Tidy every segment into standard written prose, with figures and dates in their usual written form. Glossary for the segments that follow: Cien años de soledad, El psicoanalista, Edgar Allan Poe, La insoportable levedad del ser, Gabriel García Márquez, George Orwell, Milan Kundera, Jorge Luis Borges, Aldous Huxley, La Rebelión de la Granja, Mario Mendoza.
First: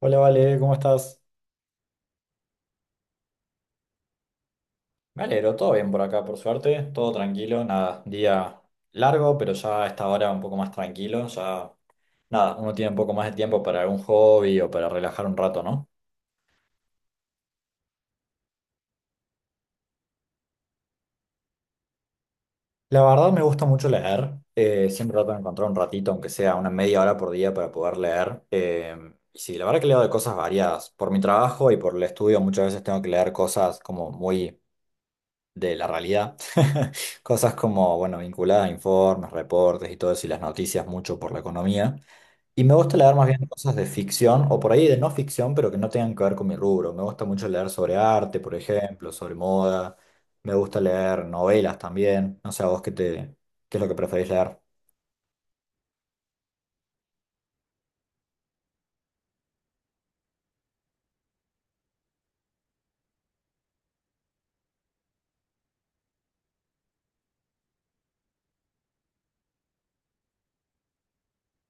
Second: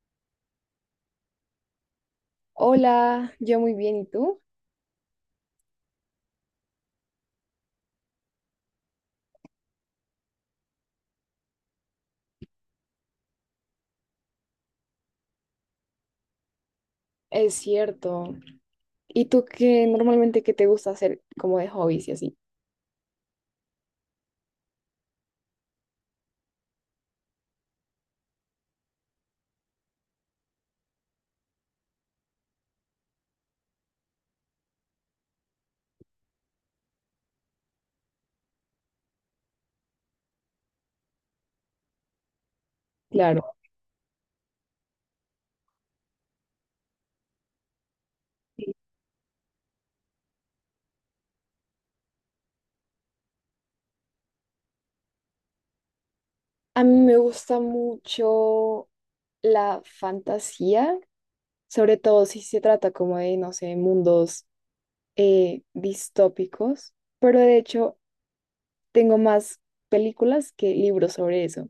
Hola, Vale, ¿cómo estás? Hola, yo muy bien, ¿y tú? Me alegro, todo bien por acá, por suerte, todo tranquilo, nada, día largo, pero ya a esta hora un poco más tranquilo, ya nada, uno tiene un poco más de tiempo para algún hobby o para relajar un rato, ¿no? Es cierto. ¿Y tú qué normalmente qué te gusta hacer como de hobbies y así? La verdad me gusta mucho leer, siempre trato de encontrar un ratito, aunque sea una media hora por día para poder leer. Y sí, la verdad que leo de cosas variadas, por mi trabajo y por el estudio muchas veces tengo que leer cosas como muy de la realidad. Cosas como, bueno, vinculadas a informes, reportes y todo eso, y las noticias mucho por la economía. Y me gusta leer más bien Claro. cosas de ficción o por ahí de no ficción, pero que no tengan que ver con mi rubro. Me gusta mucho leer sobre arte, por ejemplo, sobre moda. Me gusta leer novelas también. No sé, a vos qué te, qué es lo que preferís leer. A mí me gusta mucho la fantasía, sobre todo si se trata como de, no sé, mundos distópicos, pero de hecho tengo más películas que libros sobre eso.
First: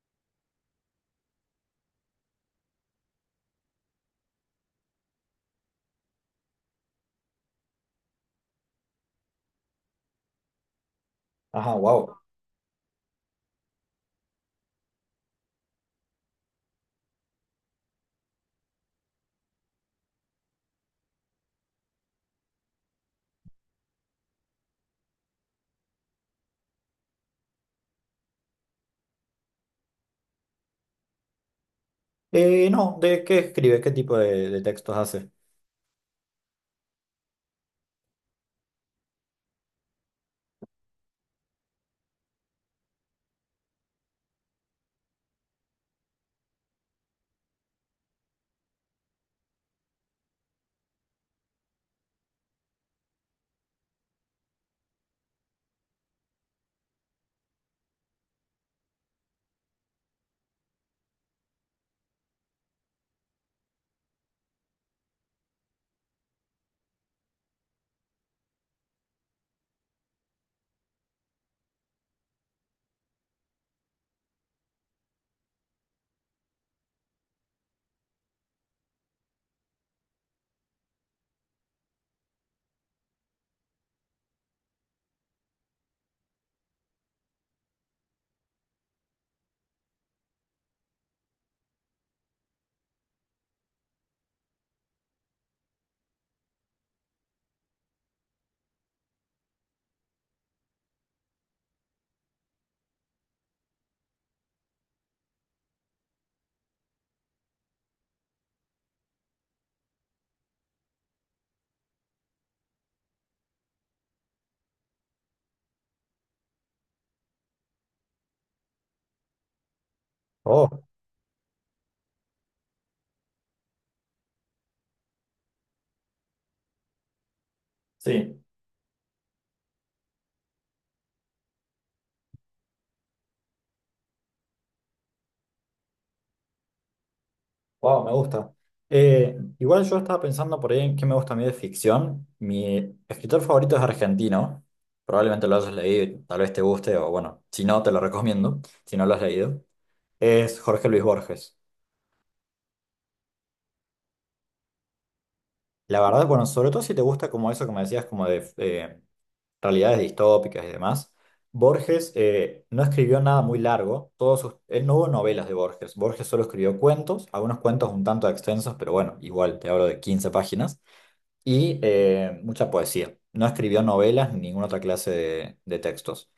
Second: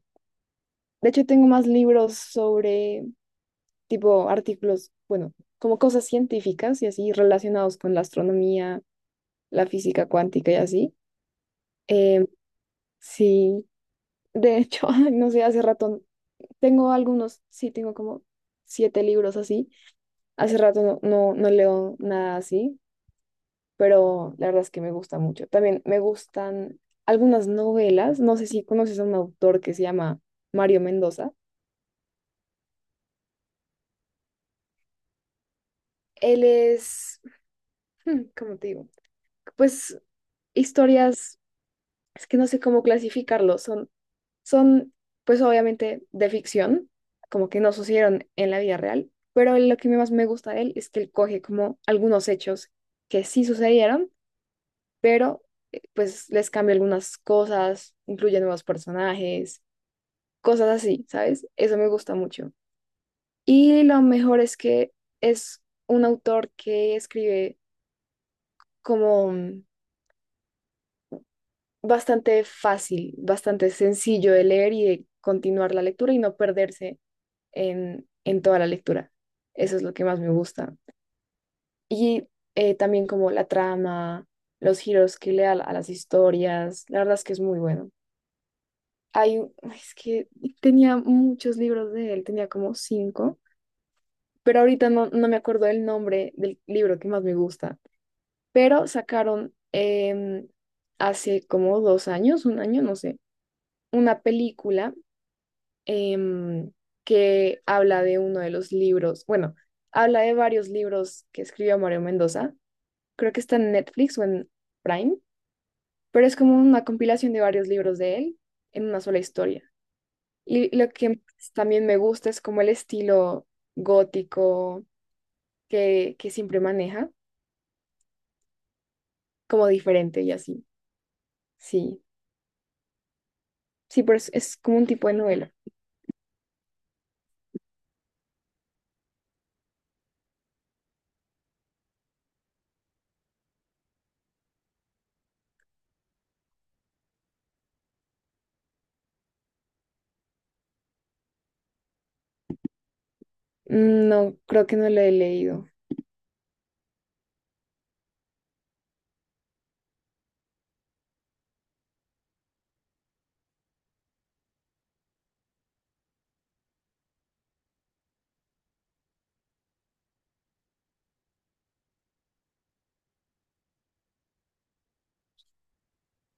De hecho tengo más libros sobre tipo artículos, bueno, como cosas científicas y así relacionados con la astronomía, la física cuántica y así. Ajá, wow. eh, sí, de hecho, ay, no sé, hace rato tengo algunos, sí, tengo como siete libros así. Hace rato no, no, no leo nada así, pero la verdad es que me gusta mucho. También me gustan algunas novelas. No sé si conoces a un autor que se llama Mario Mendoza. No, ¿de qué escribe? ¿Qué tipo de textos hace? Él es, ¿cómo te digo? Pues historias, es que no sé cómo clasificarlo, son, pues obviamente, de ficción, como que no sucedieron en la vida real, pero lo que más me gusta de él es que él coge como algunos hechos que sí sucedieron, pero pues les cambia algunas cosas, incluye nuevos personajes, cosas así, ¿sabes? Eso me gusta mucho. Y lo mejor es que es un autor que escribe como bastante fácil, bastante sencillo de leer y de continuar la lectura y no perderse en toda la lectura. Eso es lo que más me gusta. Y también como la trama, los giros que le da a las historias, la verdad es que es muy bueno. Es que tenía muchos libros de él, tenía como cinco, pero ahorita no, no me acuerdo el nombre del libro que más me gusta. Pero sacaron hace como 2 años, un año, no sé, una película em, que habla de uno de los libros, bueno, habla de varios libros que escribió Mario Mendoza, creo que está en Netflix o en Prime, pero es como una compilación de varios libros de él en una sola historia. Y Oh, lo que pues, también me gusta es como el estilo gótico que siempre maneja, sí. como diferente y así. Sí, sí, pero es como un tipo de novela. Wow, me gusta. Igual yo estaba pensando por ahí en qué me gusta a mí de ficción. Mi escritor favorito es argentino. Probablemente lo hayas leído y tal vez te guste, o bueno, si no, te lo recomiendo, si no lo has leído. Es Jorge Luis Borges. Mm, no, creo que no lo he leído. La verdad, bueno, sobre todo si te gusta como eso que me decías, como de realidades distópicas y demás. Borges no escribió nada muy largo. Él no hubo novelas de Borges. Borges solo escribió cuentos, algunos cuentos un tanto extensos, pero bueno, igual te hablo de 15 páginas. Y mucha poesía. No escribió novelas ni ninguna otra clase de textos.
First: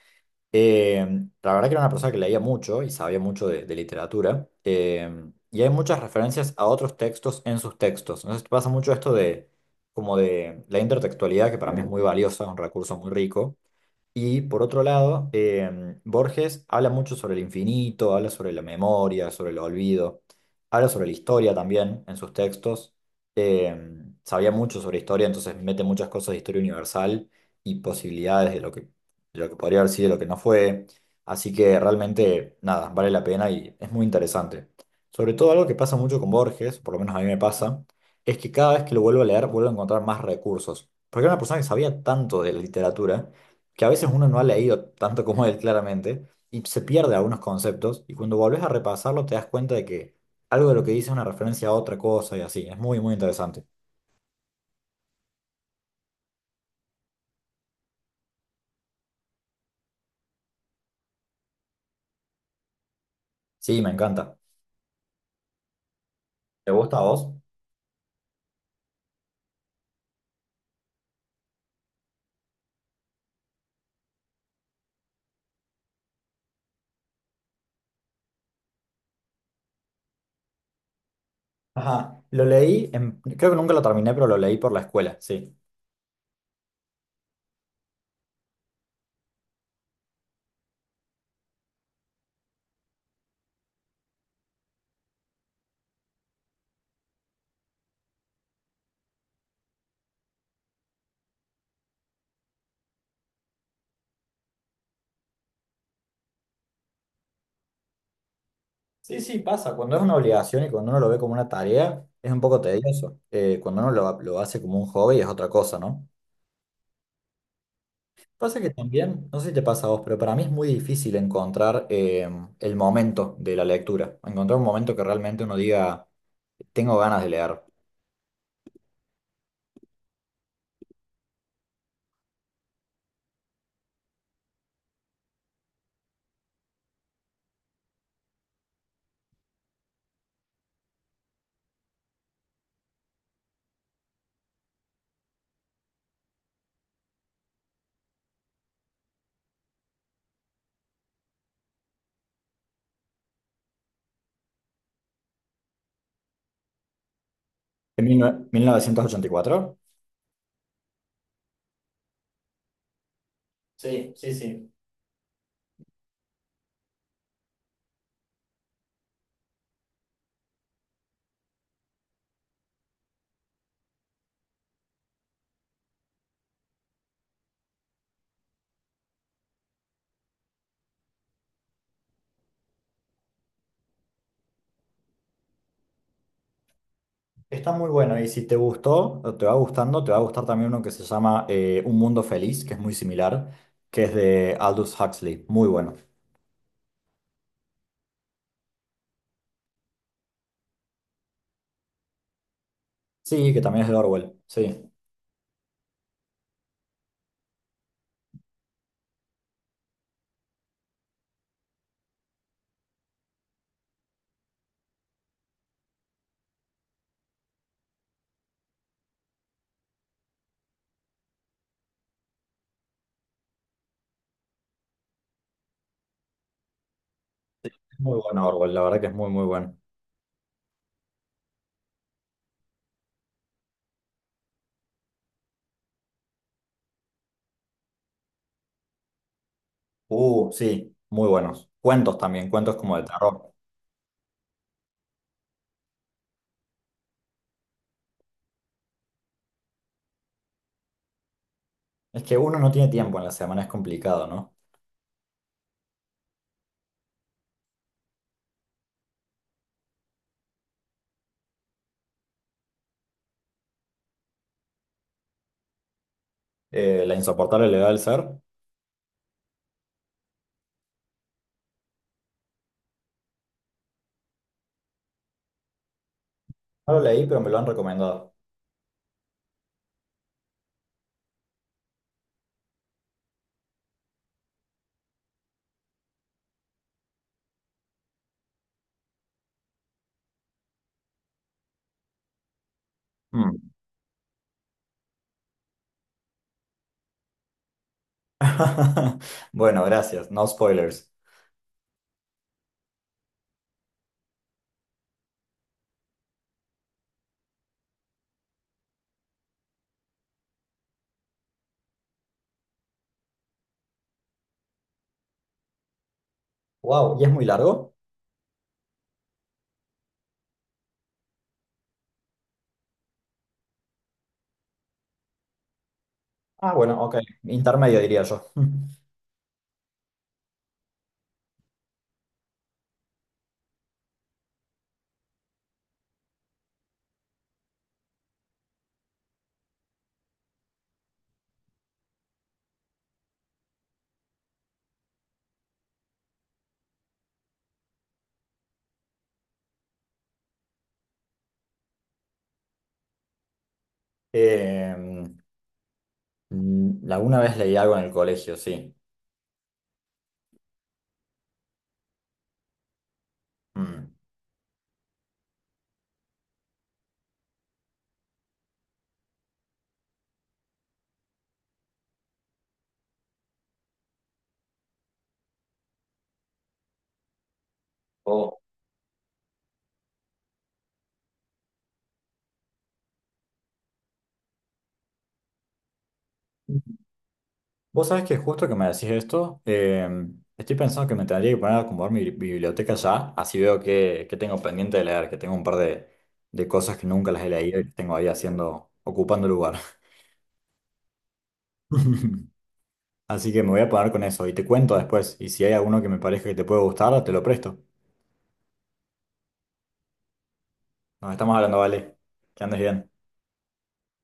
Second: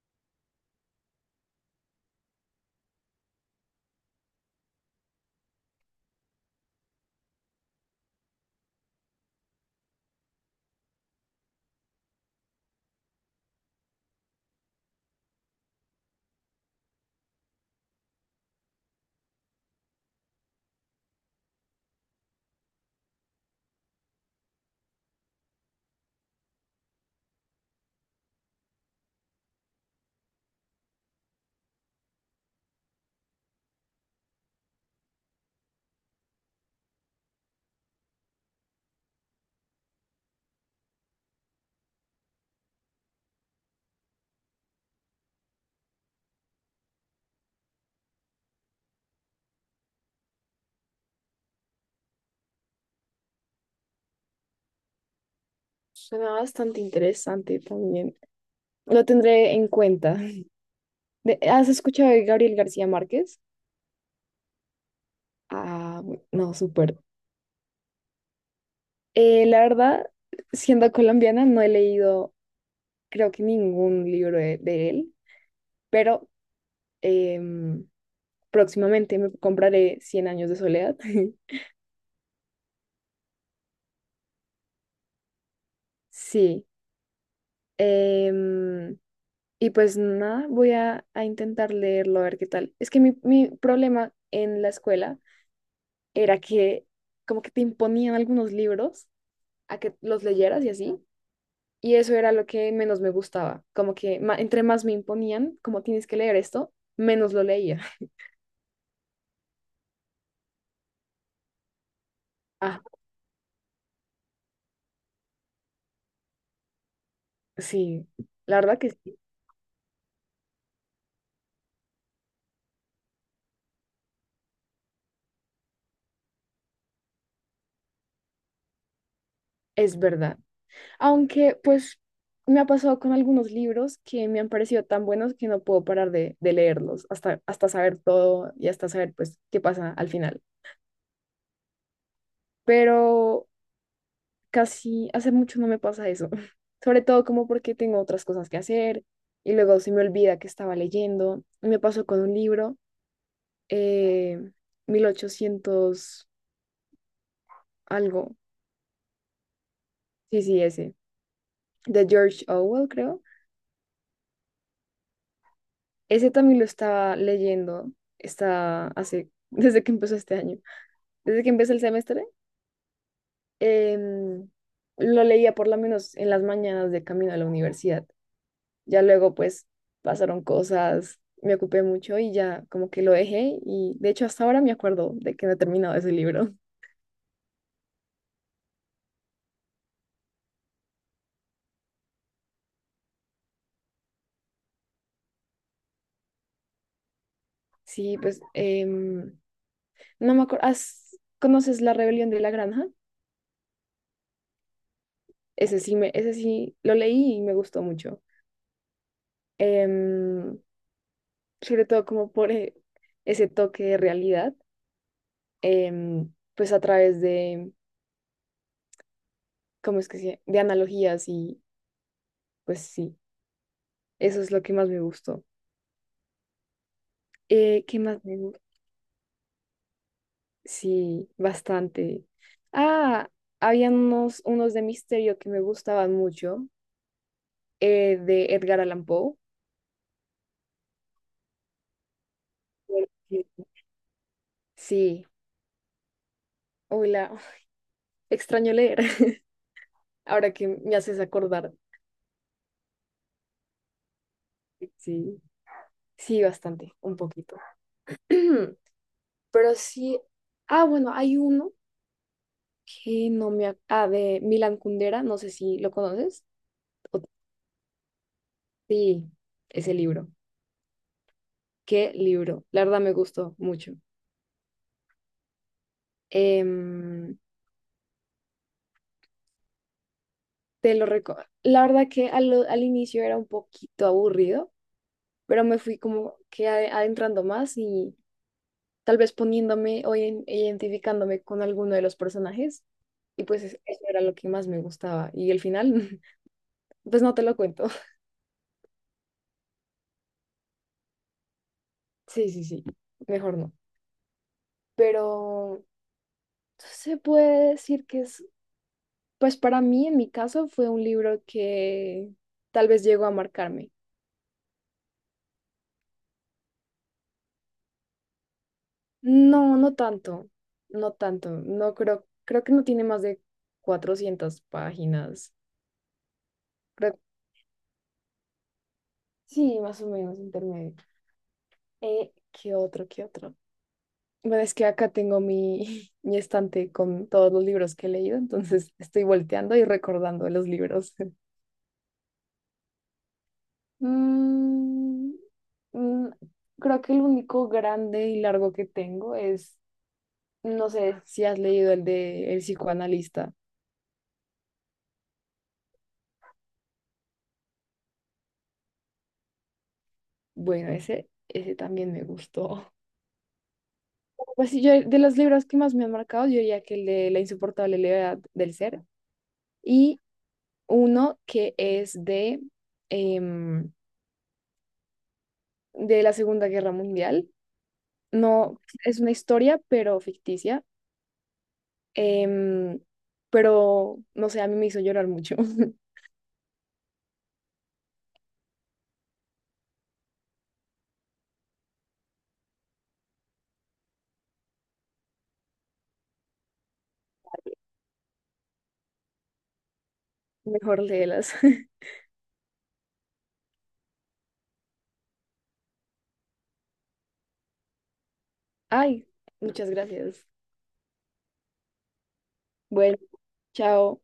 Eh, la verdad que era una persona que leía mucho y sabía mucho de literatura. Y hay muchas referencias a otros textos en sus textos. Entonces pasa mucho esto de como de la intertextualidad, que para mí es muy valiosa, un recurso muy rico y por otro lado, Borges habla mucho sobre el infinito, habla sobre la memoria, sobre el olvido, habla sobre la historia también en sus textos. Sabía mucho sobre historia, entonces mete muchas cosas de historia universal y posibilidades de lo que podría haber sido y lo que no fue. Así que realmente, nada, vale la pena y es muy interesante. Sobre todo algo que pasa mucho con Borges, por lo menos a mí me pasa, es que cada vez que lo vuelvo a leer, vuelvo a encontrar más recursos. Porque era una persona que sabía tanto de la literatura que a veces uno no ha leído tanto como él claramente y se pierde algunos conceptos y cuando volvés a repasarlo te das cuenta de que algo de lo que dice es una referencia a otra cosa y así. Es muy, muy interesante. Suena bastante interesante también. Lo tendré en cuenta. ¿Has escuchado de Gabriel García Márquez? Sí, me encanta. Ah, no, ¿Te gusta súper. a vos? La verdad, siendo colombiana, no he leído, creo que ningún libro de, él, pero em, próximamente me compraré Cien años de soledad. Ajá, lo leí, en- creo que nunca lo terminé, pero lo leí por la escuela, sí. Sí. Em, Y pues nada, voy a, intentar leerlo a ver qué tal. Es que mi problema en la escuela era que como que te imponían algunos libros a que los leyeras y así. Y eso era lo que menos me gustaba. Como que entre más me imponían, como tienes que leer esto, menos lo leía. Sí, sí, pasa. Cuando es una obligación y cuando uno lo ve como una tarea, es un poco Ah, tedioso. Cuando uno lo hace como un hobby es otra cosa, ¿no? sí, la Pasa que verdad que sí, también, no sé si te pasa a vos, pero para mí es muy difícil encontrar el momento de la lectura, encontrar un momento que realmente uno diga, tengo ganas de leer. es verdad. Aunque pues me ha pasado con algunos libros que me han parecido tan buenos que no puedo parar de, leerlos hasta saber todo y hasta saber pues qué pasa al final. Pero casi hace mucho no me pasa eso. Sobre todo como porque tengo otras cosas que hacer y luego se me olvida que estaba leyendo. Me pasó con un libro, eh, 1800 En algo, 1984. sí, sí, ese, de George Orwell, creo. Sí, sí, sí. Ese también lo estaba leyendo, está hace, desde que empezó este año, desde que empezó el semestre. em, lo leía por lo menos en las mañanas de camino a la universidad. Ya luego pues pasaron cosas, me ocupé mucho y ya como que lo dejé y de hecho hasta ahora me acuerdo de que no he terminado ese libro. Está muy bueno y si te gustó o te va gustando, te va a gustar también uno que se llama Un Mundo Feliz, que es muy similar, que es de Aldous Huxley, muy bueno. Sí, pues no me acuerdo, ¿conoces La Rebelión de la Granja? Sí, que también es de Orwell, sí, es Ese sí, me, ese sí lo leí y me gustó mucho. Em, Sobre todo como por ese toque de realidad, pues a través de, ¿cómo es que se? De analogías y pues sí, eso es lo que más me gustó. ¿Qué muy más me bueno gusta? Orwell, la verdad que es muy, muy bueno. Sí, bastante. Ah, habían unos de misterio que me gustaban mucho, de Edgar Allan Poe. Sí, muy buenos. Cuentos también, cuentos como de terror. porque- Sí, hola, extraño leer, ahora que me haces acordar. Es que uno no tiene tiempo en la semana, es complicado, ¿no? Sí, sí, bastante, un poquito. Pero sí, ah, bueno, hay uno que no me Ah, de Milan Kundera, no sé si lo conoces. La o- insoportable levedad del ser. Sí, ese libro. ¿Qué libro? La verdad me gustó mucho. No lo leí, Em, pero me lo han recomendado. Te lo recuerdo. La verdad que al, al inicio era un poquito aburrido, pero me fui como que ade- adentrando más y tal vez poniéndome o identificándome con alguno de los personajes. Y Mm. pues eso era lo que más me gustaba. Y el final, pues no te lo cuento. Bueno, gracias. No spoilers. Sí, sí, sí, mejor no. Pero se puede decir que es, pues para mí, en mi caso, fue un libro que tal vez llegó a marcarme. Wow, ¿y es muy largo? No, no tanto, no tanto, no creo, creo que no tiene más de 400 páginas, Ah, bueno, ok. creo, Intermedio diría yo. sí, más o menos intermedio. ¿Qué otro, qué otro? Bueno, es que acá tengo mi, mi estante con todos los libros que he leído, entonces estoy volteando y recordando los libros. Mm, mm, creo que el único grande y largo que tengo es, no sé si has leído el de El psicoanalista. Eh, alguna vez leí algo en el colegio, sí. Bueno, ese también me gustó. Mm. Pues sí, yo de los libros que más me han marcado, yo diría que el de La insoportable levedad del ser y uno que es de, em, de la Segunda Guerra Mundial. Oh. No, es una historia, pero ficticia. em, pero, no sé, a mí me hizo llorar mucho. Vos sabés que justo que me decís esto, estoy pensando que me tendría que poner a acomodar mi biblioteca ya, así veo que tengo pendiente de leer, que tengo un par de, cosas que nunca las he leído y que tengo ahí haciendo, ocupando lugar. Mejor léelas. Así que me voy a poner con eso y te cuento después, y si hay alguno que me parezca que te puede gustar, te lo presto. Ay, muchas gracias. Nos estamos hablando, vale. Que andes bien. Bueno, chao.